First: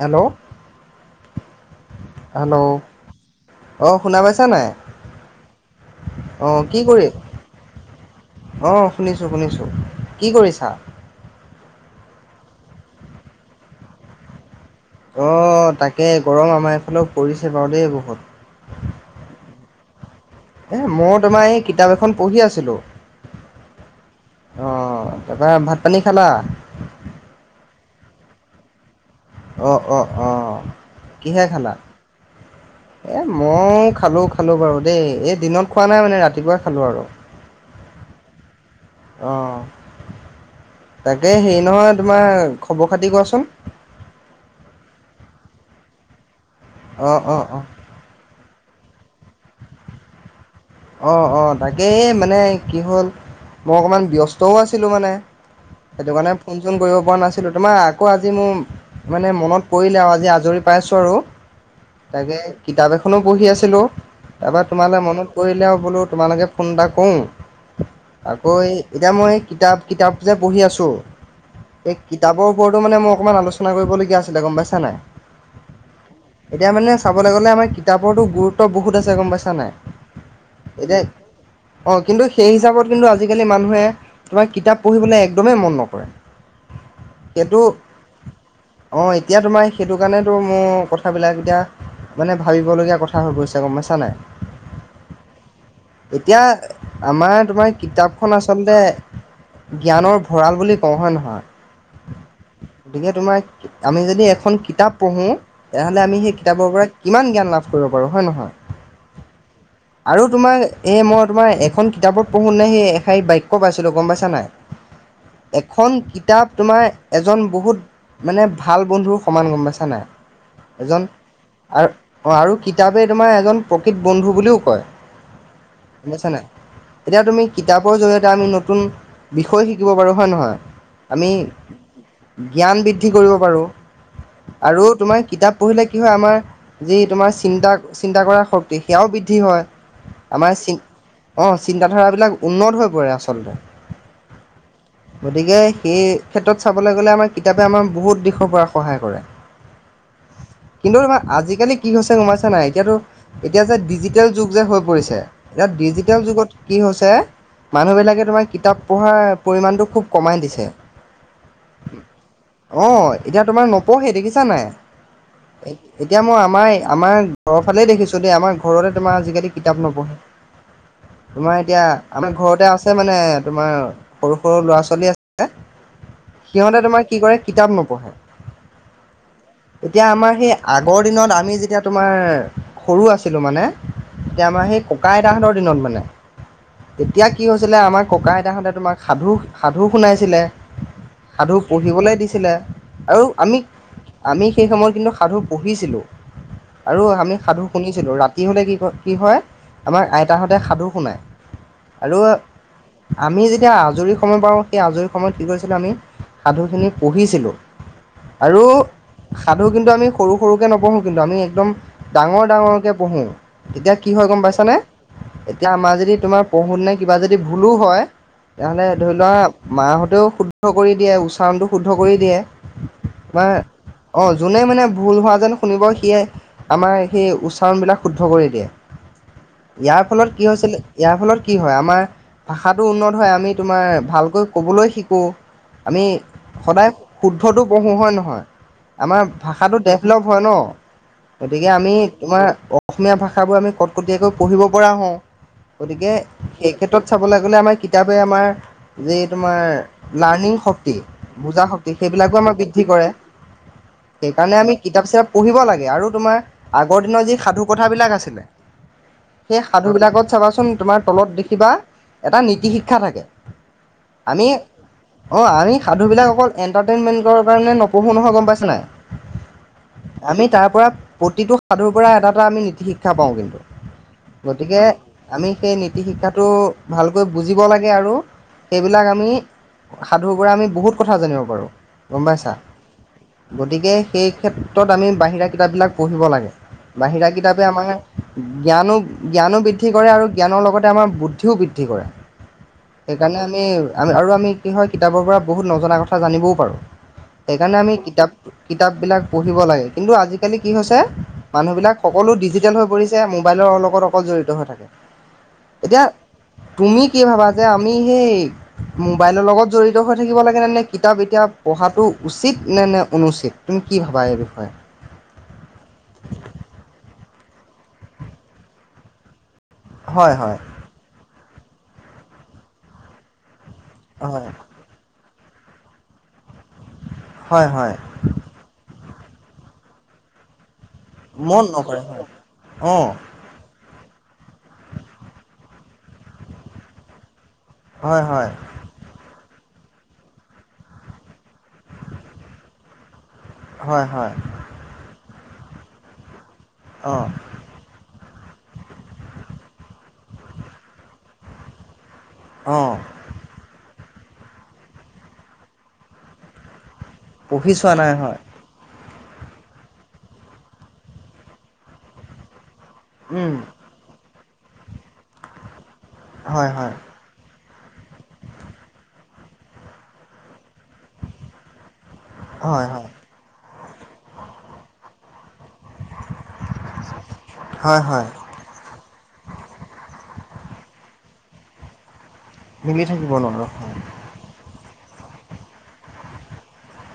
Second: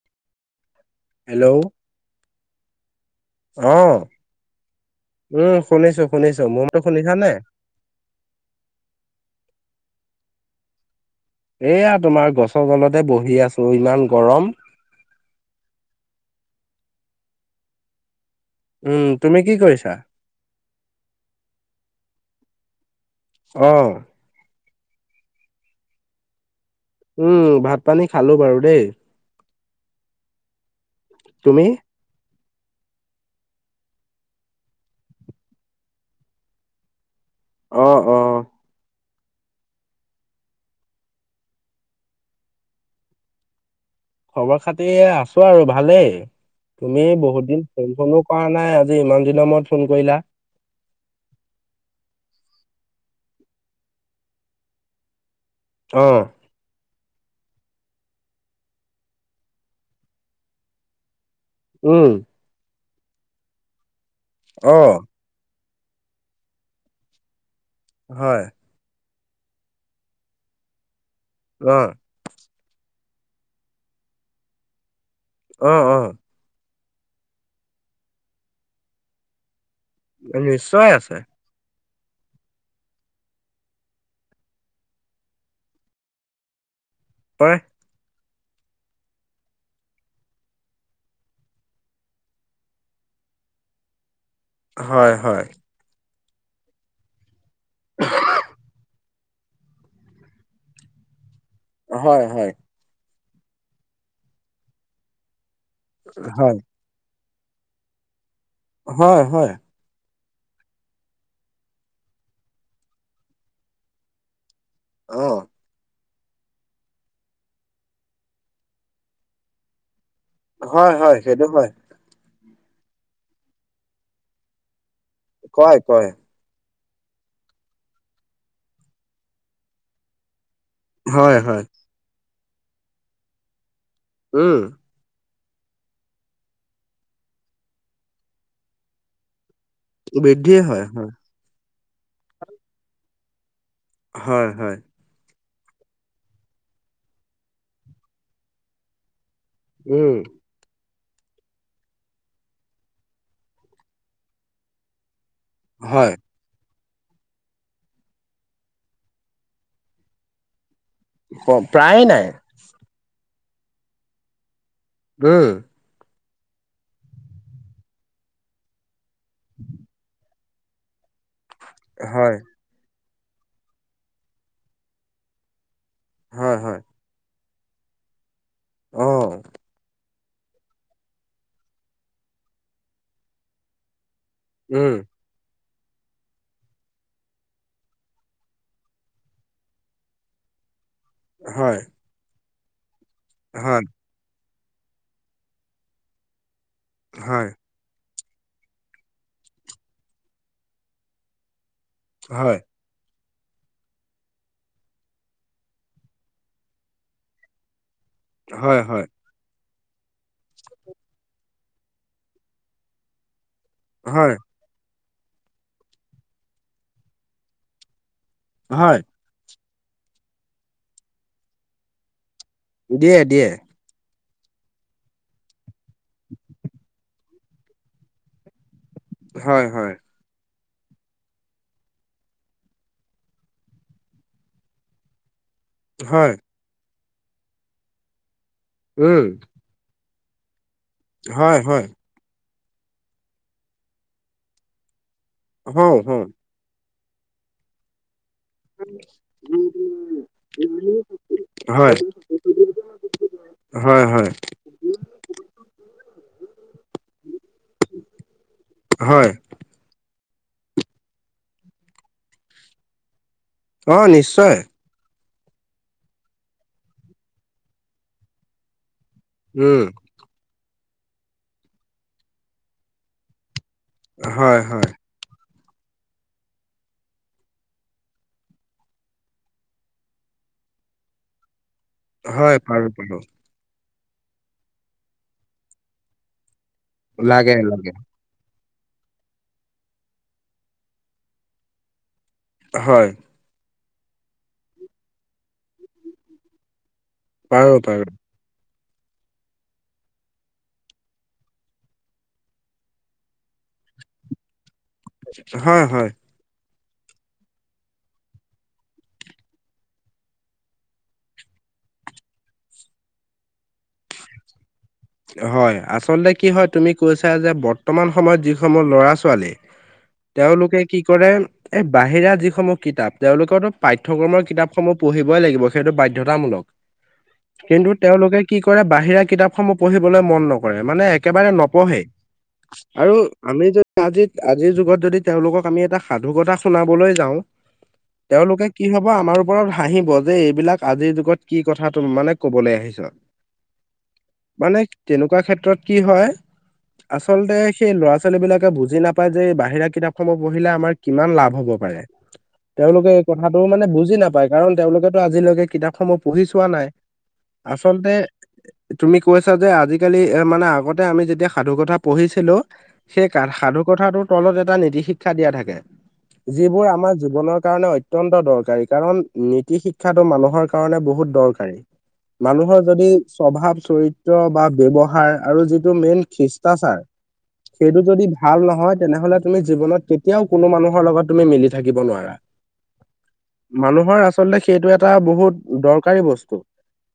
Hello hello hello অ অঁ শুনা পাইছা নাই উম শুনিছো শুনিছো অঁ মোৰ মাতো কি কৰি শুনিছা নে? অ শুনিছো শুনিছো কি কৰিছা এয়া তোমাৰ গছৰ তলতে বহি আছো ইমান গৰম অঁ তাকে গৰম আমাৰ এইফালেও পৰিছে বাৰু দেই বহুত উম তুমি কি কৰিছা এ মই তোমাৰ এই কিতাপ এখন পঢ়ি আছিলোঁ অ অ তাৰ পা ভাত পানী খালা উম ভাত পানী খালো বাৰু দেই অ অ অ কিহে তুমি? খালা এই মই খালোঁ খালোঁ বাৰু দেই এই দিনত খোৱা নাই মানে ৰাতিপুৱাই খালোঁ আৰু অ অ অঁ তাকে হেৰি নহয় তোমাৰ খবৰ খাতি কোৱাচোন খবৰ খাতি আছো আৰু ভালেই তুমি অঁ অঁ বহুত অঁ দিন ফোন চনো কৰা নাই আজি ইমান দিনৰ মূৰত ফোন কৰিলা অঁ অঁ তাকে এই মানে কি হ'ল মই অকণমান ব্যস্তও আছিলোঁ মানে সেইটো অঁ কাৰণে ফোন চোন কৰিব পৰা নাছিলো তোমাৰ আকৌ আজি মোৰ মানে মনত পৰিলে আৰু আজি আজৰি পাইছো আৰু উম তাকে কিতাপ এখনো পঢ়ি আছিলো তাপা অঁ তোমালে মনত পৰিলে আৰু বোলো তোমালৈকে ফোন এটা কৰোঁ হয় আকৌ এই এতিয়া মই কিতাপ কিতাপ যে পঢ়ি আছোঁ অ এই কিতাপৰ ওপৰতো মানে মই অকণমান আলোচনা কৰিবলগীয়া আছিলে গম পাইছা নাই অ অ এতিয়া মানে চাবলৈ গ'লে আমাৰ কিতাপৰতো গুৰুত্ব বহুত আছে গম পাইছা নাই নিশ্চয় এতিয়া আছে অ কিন্তু সেই হিচাপত কিন্তু আজিকালি মানুহে তোমাৰ কিতাপ পঢ়িবলৈ একদমেই মন নকৰে হয় সেইটো অঁ এতিয়া তোমাৰ সেইটো কাৰণেতো মোৰ কথাবিলাক এতিয়া মানে ভাবিবলগীয়া কথা হৈ গৈছে গম পাইছা নাই হয় হয় এতিয়া আমাৰ তোমাৰ কিতাপখন আচলতে জ্ঞানৰ ভঁৰাল বুলি কওঁ হয় নহয় হয় হয় গতিকে তোমাৰ আমি যদি এখন কিতাপ পঢ়োঁ তেতিয়াহ'লে আমি সেই হয় কিতাপৰ পাই কিমান জ্ঞান লাভ কৰিব পাৰোঁ হয় নহয় হয় হয় আৰু তোমাৰ এই মই তোমাৰ এখন কিতাপত পঢ়োঁতেনে সেই এষাৰি বাক্য পাইছিলোঁ গম পাইছা নাই [unintelligible] অ। এখন কিতাপ তোমাৰ এজন বহুত মানে ভাল বন্ধুৰ সমান গম পাইছা নাই। হয় এজন হয় সেইটো হয় আৰু অ আৰু কিতাপে তোমাৰ এজন প্ৰকৃত বন্ধু বুলিও কয়। কয় গম কয়। পাইছা নাই এতিয়া তুমি কিতাপৰ জৰিয়তে আমি নতুন বিষয় শিকিব পাৰোঁ হয় নহয়? আমি হয় হয় জ্ঞান বৃদ্ধি কৰিব পাৰোঁ উম আৰু তোমাৰ কিতাপ - পঢ়িলে কি হয় আমাৰ যি তোমাৰ চিন্তা চিন্তা কৰাৰ শক্তি সেয়াও বৃদ্ধি হয়। আমাৰ বৃদ্ধিয়ে চি হয় হয় অঁ চিন্তাধাৰাবিলাক উন্নত হৈ পৰে আচলতে। হয় হয়। গতিকে সেই ক্ষেত্ৰত চাবলে গ'লে আমাৰ কিতাপে আমাৰ বহুত দিশৰ পৰা সহায় কৰে। উম। কিন্তু তোমাৰ আজিকালি কি হৈছে গম পাইছা নাই এতিয়াতো এতিয়া যে ডিজি- টেল যুগ যে হৈ পৰিছে এতিয়া হয় ডিজিটেল যুগত কি হৈছে মানুহবিলাকে তোমাৰ কিতাপ পঢ়াৰ পৰিমাণটো খুব কমাই দিছে। অ প্ৰায়ে নাই অঁ এতিয়া তোমাৰ নপঢ়ে দেখিছা নাই। উম। এতিয়া মই আমাৰ আমাৰ ঘৰৰ ফালে দেখিছো দেই আমাৰ ঘৰতে তোমাৰ - আজিকালি কিতাপ নপঢ়ে, তোমাৰ এতিয়া হয় আমাৰ ঘৰতে আছ- ছে মানে তোমাৰ সৰু সৰু ল'ৰা ছোৱালী আছে, হয় সিহঁতে হয় তোমাৰ কি কৰে কিতাপ নপঢ়ে, অ এতিয়া আমাৰ সেই আগৰ দিনত আমি যেতিয়া তোমাৰ সৰু আছিলোঁ মানে - এতিয়া আমাৰ সেই উম ককা আইতাহঁতৰ দিনত মানে, তেতিয়া কি হৈছিলে আমাক ককা আইতাহঁতে তোমাক সাধু সাধু শুনাইছিলে সাধু হয় পঢ়িবলে দিছিলে আৰু আমি হয় আমি সেই সময়ত কিন্তু সাধু পঢ়িছিলোঁ আৰু আমি হয় সাধু শুনিছিলোঁ ৰা- তি হ'লে কি কয় কি হয় আমাৰ আইতাহঁতে সাধু শুনায় আৰু হয় আমি যেতিয়া আজৰি সময় পাৰো সেই আজৰি সময়ত কি কৰিছিলো আমি - সাধুখিনি পঢ়িছিলোঁ। আৰু হয় হয় সাধু কিন্তু আমি সৰু সৰুকে নপঢ়ো কিন্তু আমি একদম - ডাঙৰ ডাঙৰকে পঢ়ো তেতিয়া কি হয় গম পাইছানে? এতিয়া আমাৰ যদি তোমাৰ পঢ়োতেনে কিবা যদি ভুলো হয় তেনেহ'লে হয় ধৰি লোৱা মাহঁতেও শুদ্ধ কৰি দিয়ে উচ্চাৰণটো শুদ্ধ কৰি দিয়ে, দিয়ে দিয়ে তোমাৰ অ, যোনে মানে ভুল হোৱা যেন শুনিব সিয়ে আমাৰ সেই উচ্চাৰণবিলাক শুদ্ধ কৰি দিয়ে, হয় হয় ইয়াৰ ফলত কি হৈছিল ইয়াৰ ফলত কি হয়, আমাৰ ভাষাটো উন্নত হয় আমি তোমাৰ ভালকৈ ক'বলৈ শিকোঁ। আমি হয় সদায় শুদ্ধটো পঢ়োঁ হয় নহয়, আমাৰ উম ভা- ষাটো ডেভলপ হয় ন, হয় গতিকে হয় আমি তোমাৰ অ অসমীয়া ভাষাবোৰ আমি কটকটীয়াকৈ পঢ়িব পৰা হওঁ, হওঁ গতিকে হওঁ এই ক্ষেত্ৰত চাবলে গ'লে আমাৰ কিতাপে আমাৰ যে তোমাৰ লাৰ্ণিং শক্তি বুজা হয় শক্তি সেইবিলাকো আমাৰ বৃদ্ধি কৰে। হয় হয় সেইকাৰণে আমি কিতাপ চিতাপ পঢ়িব লাগে আৰু তোমাৰ আগৰ দিনৰ যি সাধু - কথা বিলাক আছিলে হয় সেই সাধু বিলাকত চাবাচোন তোমাৰ তলত দেখিবা এটা নীতি শিক্ষা থাকে। অ আমি নিশ্চয় - অ আমি সাধুবিলাক অকল এণ্টাৰটেইনমেণ্টৰ কাৰণে নপঢ়োঁ নহয় গম পাইছা নাই উম আমি তাৰ পৰা প্ৰতিটো সাধুৰ পৰা এটা এটা আমি নীতি শিক্ষা পাওঁ কিন্তু হয় গতিকে হয় আমি সেই নীতি শিক্ষাটো ভালকৈ বুজিব লাগে আৰু সেইবিলাক আমি সাধুৰ পৰা আমি বহুত কথা জানিব পাৰো হয় পাৰো পাৰো গতিকে সেই ক্ষেত্ৰত আমি বাহিৰা কিতাপবিলাক পঢ়িব লাগে বাহিৰা লাগে কিতাপে আমাৰ লাগে জ্ঞানো জ্ঞানো বৃদ্ধি কৰে আৰু জ্ঞানৰ লগতে আমাৰ বুদ্ধিও বৃদ্ধি কৰে হয় সেইকাৰণে আমি আমি আৰু আমি কি হয় কিতাপৰ পৰা বহুত নজনা কথা জানিবও পাৰোঁ পাৰো সেইকাৰণে আমি পাৰো কিতাপ কিতাপ বিলাক পঢ়িব লাগে কিন্তু আজিকালি কি হৈছে মানুহবিলাক সকলো ডিজিটেল হৈ পৰিছে মোবাইলৰ লগত অকল জড়িত হৈ থাকে হয় এতিয়া হয় তুমি কি ভাবা যে আমি সেই মোবাইলৰ লগত জড়িত হৈ থাকিব লাগে নে নে কিতাপ এতিয়া পঢ়াটো উচিত নে নে অনুচিত তুমি কি ভাবা এই বিষয়ে হয় আচলতে কি হয় তুমি কৈছা যে বৰ্তমান সময়ত যিসমূহ ল'ৰা ছোৱালী হয় হয় তেওঁলোকে কি কৰে এই বাহিৰা যিসমূহ কিতাপ তেওঁলোক পাঠ্যক্ৰমৰ হয় কিতাপসমূহ পঢ়িবই লাগিব সেইটো বাধ্যতামূলক হয় কিন্তু হয় তেওঁলোকে কি কৰে বাহিৰা কিতাপসমূহ পঢ়িবলৈ মন নকৰে মানে একেবাৰে মন নপঢ়ে নকৰে হয় অঁ আৰু আমি যদি আজি আজিৰ যুগত যদি তেওঁলোকক আমি এটা সাধু কথা শুনাবলৈ যাওঁ হয় হয় তেওঁলোকে কি হব আমাৰ ওপৰত হাঁহিব যে এইবিলাক আজিৰ যুগত কি কথা তুমি মানে কবলৈ আহিছা হয় হয় মানে তেনেকুৱা ক্ষেত্ৰত কি হয় অঁ আচলতে সেই ল'ৰা ছোৱালী বিলাকে বুজি নাপায় যে এই বাহিৰা কিতাপ সমূহ পঢ়িলে আমাৰ কিমান লাভ হ'ব পাৰে অঁ তেওঁলোকে এই কথাটো মানে বুজি নাপায় কাৰণ তেওঁলোকেতো আজিলৈকে কিতাপসমূহ পঢ়ি চোৱা নাই পঢ়ি চোৱা নাই আচলতে হয় তুমি কৈছা যে আজিকালি এ মানে আগতে আমি যেতিয়া সাধু কথা পঢ়িছিলো সেই উম সাধু কথাটোৰ তলত এটা নীতি শিক্ষা দিয়া থাকে হয় যিবোৰ হয় আমাৰ জীৱনৰ কাৰণে অত্যন্ত দৰকাৰী কাৰণ নীতি শিক্ষাটো মানুহৰ কাৰণে বহুত দৰকাৰী মানুহৰ হয় যদি হয় স্বভাৱ চৰিত্ৰ বা ব্যৱহাৰ আৰু যিটো মেইন হিচ হিস্তাচাৰ সেইটো হয় যদি হয় ভাল নহয় তেনেহলে তুমি জীৱনত কেতিয়াও কোনো মানুহৰ লগত তুমি মিলি থাকিব নোৱাৰা মিলি থাকিব নোৱাৰা মানুহৰ আচলতে সেইটো এটা বহুত দৰকাৰী বস্তু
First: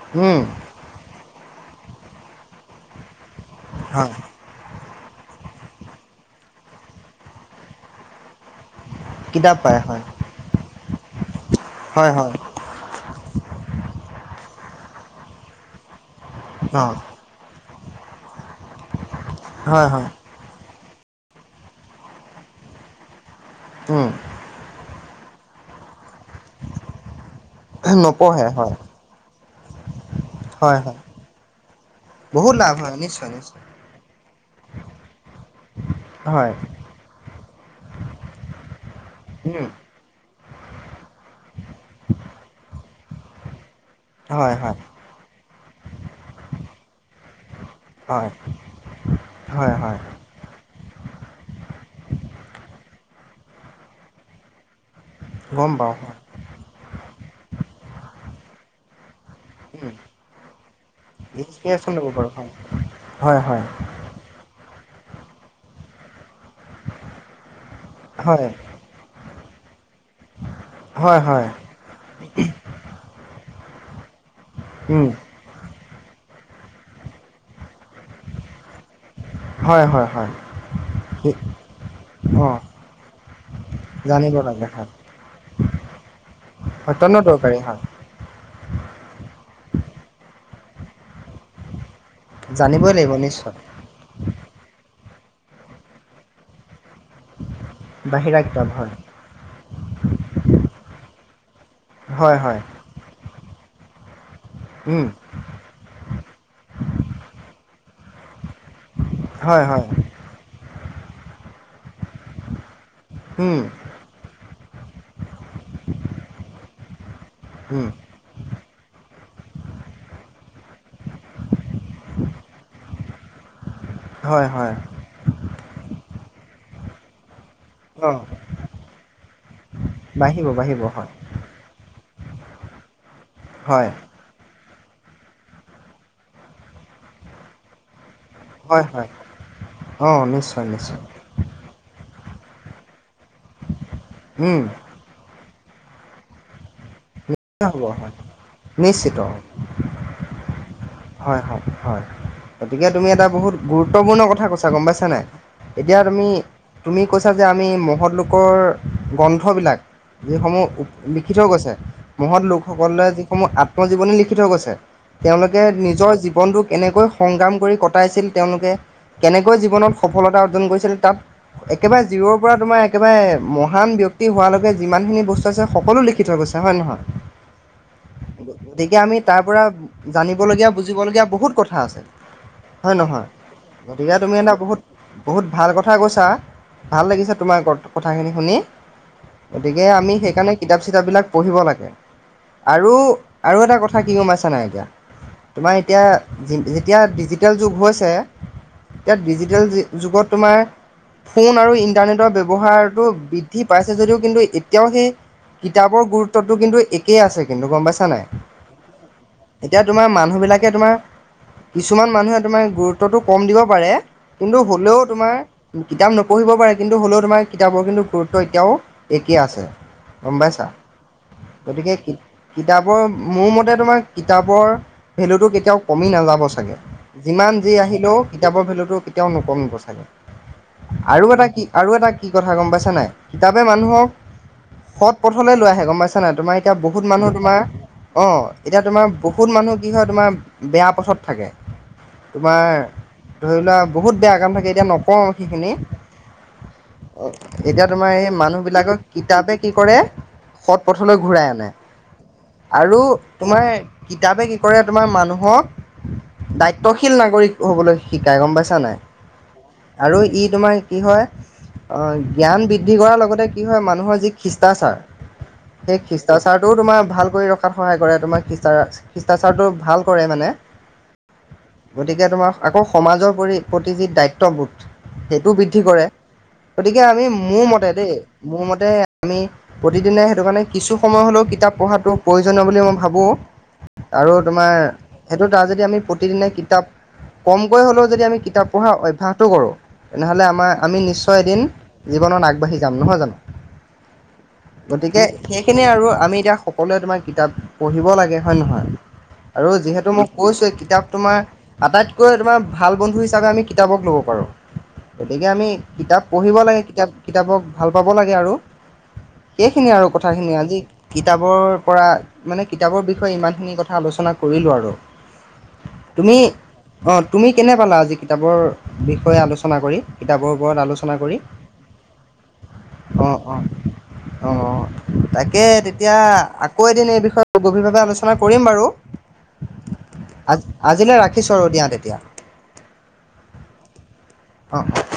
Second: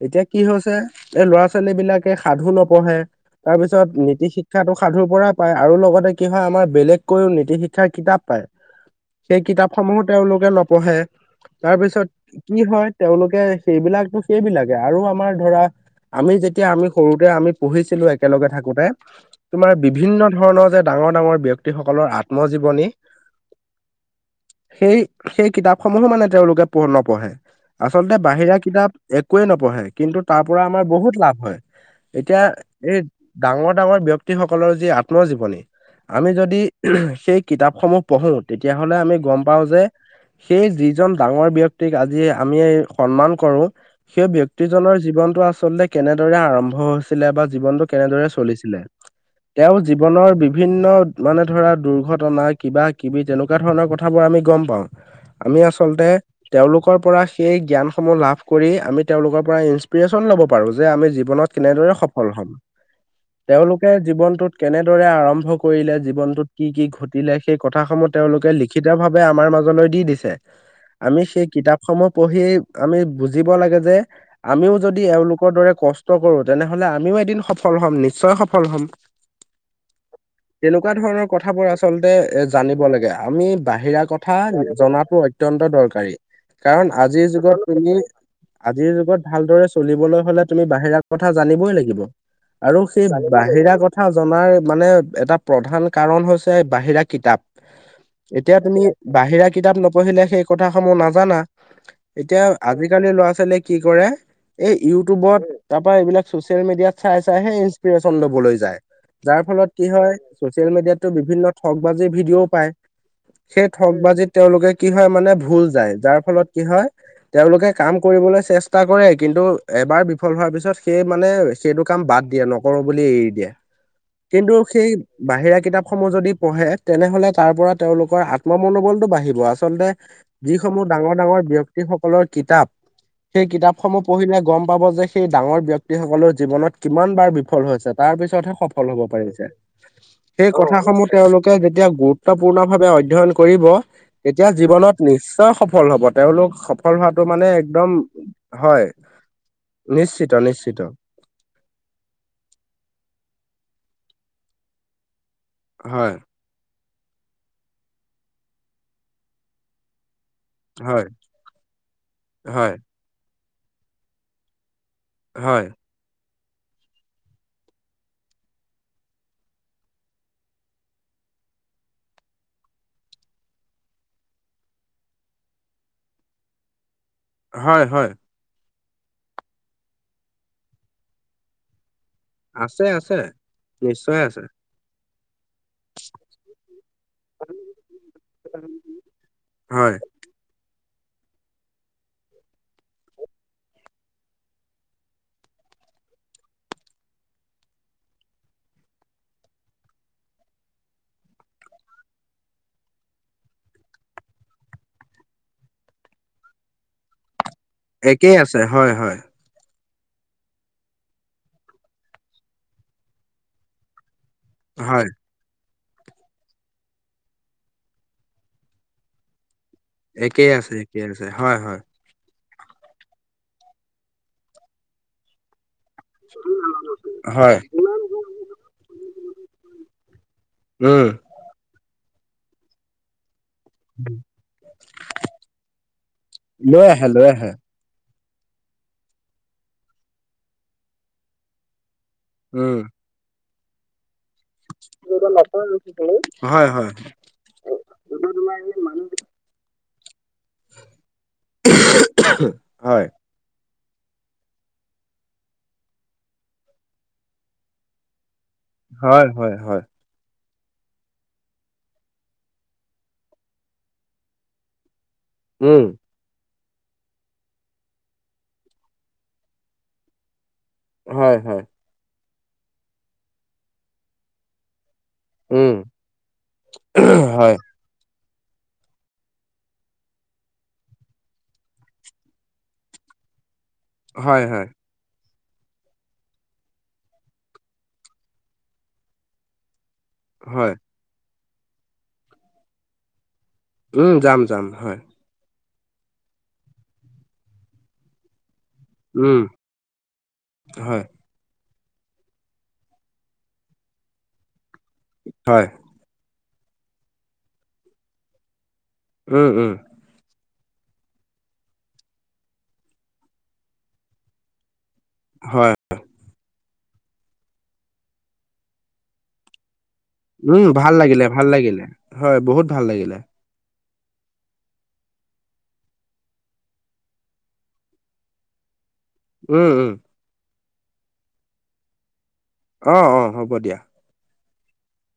এতিয়া উম কি হৈছে এই ল'ৰা ছোৱালী বিলাক এই সাধু নপঢ়ে তাৰপিছত হয় নীতি শিক্ষা শিক্ষাটো সাধুৰ পৰা পায় আৰু লগতে কি হয় আমাৰ বেলেগকৈও নীতি শিক্ষাৰ কিতাপ পায় সেই কিতাপ পায় সমূহো হয় তেওঁলোকে নপঢ়ে তাৰপিছত হয় হয় কি হয় তেওঁলোকে সেইবিলাটো সেইবিলাকে আৰু আমাৰ ধৰা আমি যেতিয়া আমি অঁ সৰুতে আমি পঢ়িছিলো একেলগে থাকোতে তোমাৰ হয় হয় বিভিন্ন তেনেধৰণৰ যে ডাঙৰ ডাঙৰ ব্যক্তিসকলৰ আত্মজীৱনী অহ সেই সেই কিতাপ সমূহো মানে তেওঁলোকে পঢ় নপঢ়ে আচলতে নপঢ়ে বাহিৰা হয় কিতাপ একোৱে নপঢ়ে কিন্তু তাৰ পৰা হয় আমাৰ হয় বহুত লাভ হয়। এতিয়া বহুত লাভ হয় এই নিশ্চয় নিশ্চয় ডাঙৰ ডাঙৰ ব্যক্তিসকলৰ যি আত্মজীৱনী, আমি হয় যদি সেই কিতাপসমূহ পঢ়ো তেতিয়াহ'লে আমি গম পাওঁ উম, যে সেই যিজন ডাঙৰ ব্যক্তিক আজি আমি সন্মান কৰো সেই হয়, হয়, ব্যক্তিজনৰ জীৱনটো আচলতে কেনেদৰে আৰম্ভ হৈছিলে বা জীৱনটো হয়, কেনেদৰে চলিছিলে। হয়, তেওঁ হয়, জীৱনৰ বিভিন্ন মানে ধৰা দুৰ্ঘটনা কিবা কিবি তেনেকুৱা ধৰণৰ কথাবোৰ আমি গম পাওঁ। আমি গম পাওঁ আচলতে হয়। তেওঁলোকৰ পৰা সেই জ্ঞান সমূহ লাভ কৰি আমি তেওঁলোকৰ পৰা উম, ইন্সপিৰিয়োচন ল'ব পাৰো যে আমি জীৱনত ইনস্পিৰেশ্যন কেনেদৰে ল'ব সফল পাৰোঁ হম। হয়, হয়, হয়, জীৱনটোত কেনেদৰে আৰম্ভ কৰিলে জীৱনটোত কি কি ঘটিলে সেই কথাসমূহ হয়, তেওঁলোকে লিখি ক্ষিতভাৱে আমাৰ মাজলৈ দি দিছে। হয়, আমি হয়, সেই কিতাপসমূহ পঢ়ি আমি বুজিব লাগে যে আমিও যদি উম, এওঁলোকৰ দৰে কষ্ট কৰো তেনেহ'লে আমিও এদিন সফল হ'ম নিশ্চয় সফল হ'ম। হয় হয় হয়। তেনেকুৱা ধৰণৰ কথাবোৰ আচলতে এ অ', জানিব লাগে। আমি বাহিৰা জানিব কথা লাগে হয়, জনাতো অত্যন্ত দৰকাৰী কাৰণ অত্যন্ত আজিৰ দৰকাৰী যুগত হয়, তুমি আজিৰ যুগত ভালদৰে চলিবলৈ হ'লে তুমি বাহিৰা কথা জানিবই লাগিব। আৰু জানিবই লাগিব সেই নিশ্চয়। বাহিৰা কথা জনাৰ মানে এটা প্ৰধান কাৰণ হৈছে বাহিৰা কিতাপ। বাহিৰা এতিয়া কিতাপ তুমি হয়, বাহিৰা কিতাপ নপঢ়িলে সেই কথা সমূহ নাজানা। হয়, এতিয়া হয়, আজি আজিকালি ল'ৰা ছোৱালীয়ে কি কৰে এই উম, ইউটিউবত তাৰ পৰা এইবিলাক চচিয়েল মিডিয়াত চাই চাইহে ইনসপিৰেশচন ল'বলৈ যায়। যাৰ ফলত কি হয় চ'চিয়েল মিডিয়াততো বিভিন্ন ঠগ বাজি ভিডিঅ'ও পায়। উম, সেই ঠগ বাজিত তেওঁলোকে কি হয় মানে ভুল যায়। যাৰ ফলত কি হয় তেওঁলোকে উম, কাম কৰিবলৈ চেষ্টা কৰে কিন্তু এবাৰ বিফল হোৱাৰ পিছত সেই মানে সেইটো কাম বাদ দিয়ে নকৰো বুলি এৰি দিয়ে। হয়, কিন্তু হয়, সেই বাহিৰা কিতাপসমূহ যদি পঢ়ে তেনে হ'লে তাৰ পৰা অ', তেওঁলোকৰ আত্ম মনোবলটো বাঢ়িব। আচলতে বাঢ়িব, বাঢ়িব যিসমূহ হয়, ডাঙৰ ডাঙৰ ব্যক্তি সকলৰ কিতাপ সেই কিতাপ হয়, সমূহ পঢ়িলে গম পাব যে সেই ডাঙৰ ব্যক্তিসকলৰ জীৱনত কিমান বাৰ বিফল হৈছে তাৰ পিছতহে হয়, সফল হ'ব হয়, পাৰিছে। অ', সেই নিশ্চয়, কথা নিশ্চয়, সমূহ তেওঁলো কে যেতিয়া গুৰুত্বপূৰ্ণ ভাৱে অধ্যয়ন কৰিব তেতিয়া উম, জীৱনত নিশ্চয় সফল হ'ব। তেওঁলোক সফল হোৱাটো মানে হ'ব একদম, হয়, হয়। [unintelligible] নিশ্চিত, নিশ্চিত। হয় হয় হয়। গতিকে তুমি এটা বহুত গুৰুত্বপূৰ্ণ কথা কৈছা, গম পাইছা নাই। এতিয়া হয় তুমি, তুমি কৈছা যে আমি মহৎ লোকৰ গ্ৰন্থবিলাক যিসমূহ হয় লিখি থৈ গৈছে। মহৎ হয় লোকসকলে যিসমূহ আত্মজীৱনী লিখি থৈ গৈছে তেওঁলোকে হয় নিজৰ জীৱনটো কেনেকৈ সংগ্ৰাম কৰি কটাইছিল তেওঁলোকে কেনেকৈ জীৱনত সফলতা অৰ্জন কৰিছিল তাত একেবাৰে জিও পৰা তোমাৰ একেবাৰে মহান ব্যক্তি হোৱালৈকে যিমান খিনি বস্তু আছে সকলো লিখি থৈ গৈছে। হয় নহয়? হয় হয়। গতিকে আমি তাৰ পৰা জানিবলগীয়া বুজিবলগীয়া বহুত কথা আছে। আছে হয় আছে নহয়, গতিকে নিশ্চয় তুমি আছে এটা বহুত বহুত ভাল কথা কথা কৈছা ভাল লাগিছে তোমাৰ কথাখিনি শুনি গতিকে হয় আমি সেইকাৰণে কিতাপ চিতাপবিলাক পঢ়িব লাগে আৰু আৰু এটা কথা কি গমাইছে নাই এতিয়া তোমাৰ এতিয়া যেতিয়া ডিজিটেল যুগ হৈছে ইয়াত ডিজিটেল জি যুগত তোমাৰ ফোন আৰু ইণ্টাৰনেটৰ ব্যৱহাৰটো বৃদ্ধি পাইছে যদিও কিন্তু এতিয়াও সেই কিতাপৰ গুৰুত্বটো কিন্তু একেই আছে কিন্তু গম পাইছা নাই একেই আছে হয় হয় এতিয়া তোমাৰ মানুহবিলাকে তোমাৰ কিছুমান মানুহে তোমাৰ গুৰুত্বটো কম দিব পাৰে কিন্তু হ'লেও হয় তোমাৰ কিতাপ নপঢ়িব পাৰে কিন্তু হ'লেও তোমাৰ কিতাপৰ কিন্তু গুৰুত্ব এতিয়াও একেই আছে গম একেই পাইছা আছে একে আছে হয় হয় গতিকে কিতাপৰ মোৰ মতে তোমাৰ কিতাপৰ ভেলুটো কেতিয়াও কমি নাযাব চাগে যিমান হয় যি আহিলেও কিতাপৰ ভেলুটো কেতিয়াও নকমিব চাগে। উম আৰু এটা কি আৰু এটা কি কথা গ'ম পাইছা নাই কিতাপে মানুহক সৎ পথলৈ লৈ আহে গম পাইছা নাই তুমাৰ এতিয়া লৈ আহে বহুত লৈ মানুহ আহে তুমাৰ অ, এতিয়া তোমাৰ বহুত মানুহ কি হয় তোমাৰ বেয়া পথত থাকে, তোমাৰ উম ধৰি লোৱা বহুত বেয়া কাম থাকে এতিয়া নকওঁ সেইখিনি। হয় হয় এতিয়া তোমাৰ এই মানুহ বিলাকক কিতাপে কি কৰে সৎ পথত পথললৈ ঘূৰাই আনে আৰু হয় তোমাৰ কিতাপে কি কৰে তোমাৰ মানুহক দায়িত্বশীল নাগৰিক হবলৈ শিকায় গম পাইছা নাই হয়, হয়, হয়। আৰু ই তোমাৰ কি হয় অ, জ্ঞান বৃদ্ধি কৰাৰ লগতে কি হয় মানুহৰ যি শিষ্টাচাৰ, উম। খ্ৰীষ্টাচাৰটোও তোমাৰ ভাল কৰি ৰখাত সহায় কৰে, তোমাৰ খিষ্টাৰ খ্ৰীষ্টাচাৰটো ভাল কৰে মানে। হয়, হয়। গতিকে তোমাৰ আকৌ সমাজৰ পৰি প্ৰতি যি দায়িত্ববোধ, সেইটো উম বৃদ্ধি কৰে গতিকে আমি হয় মোৰ মতে দেই, মোৰ মতে আমি প্ৰতিদিনে সেইটো কাৰণে কিছু সময় হ'লেও কিতাপ পঢ়াটো প্ৰয়োজনীয় বুলি মই ভাবোঁ আৰু হয় হয় তোমাৰ সেইটো তাৰ যদি আমি প্ৰতিদিনে কিতাপ, কমকৈ হ'লেও যদি আমি কিতাপ পঢ়াৰ অভ্যাসটো কৰোঁ তেনেহ'লে হয় আমাৰ আমি নিশ্চয় এদিন জীৱনত আগবাঢ়ি যাম নহয় জানো? উম, যাম যাম হয়। গতিকে সেইখিনিয়ে আৰু আমি এতিয়া সকলোৱে তোমাৰ কিতাপ পঢ়িব লাগে হয় নে নহয়? উম। আৰু যিহেতু মই কৈছোঁএ হয় কিতাপ তোমাৰ আটাইতকৈ তোমাৰ ভাল বন্ধু হিচাপে আমি কিতাপক ল'ব পাৰোঁ। গতিকে হয় আমি কিতাপ পঢ়িব লাগে কিতাপ কিতাপক ভাল পাব লাগে আৰু উম উম সেইখিনিএ আৰু। কথাখিনি আজি কিতাপৰ পৰা মানে কিতাপৰ বিষয়ে ইমানখিনি কথা আলোচনা কৰিলোঁ আৰু। হয় তুমি অ, তুমি কেনে পালা আজি কিতাপৰ বিষয়ে আলোচনা কৰি? কিতাপৰ উম, ওপৰত ভাল আলোচনা লাগিলে কৰি ভাল লাগিলে হয় বহুত ভাল লাগিলে। অ, অ, অ। তাকে তেতিয়া আকৌ এদিন এই বিষয়ে গভীৰভাৱে আলোচনা কৰিম বাৰু। উম, উম। আজ আজিলে ৰাখিছোঁ আৰু দিয়া তেতিয়া। অ', অ', হ'ব দিয়া। অ', অ'।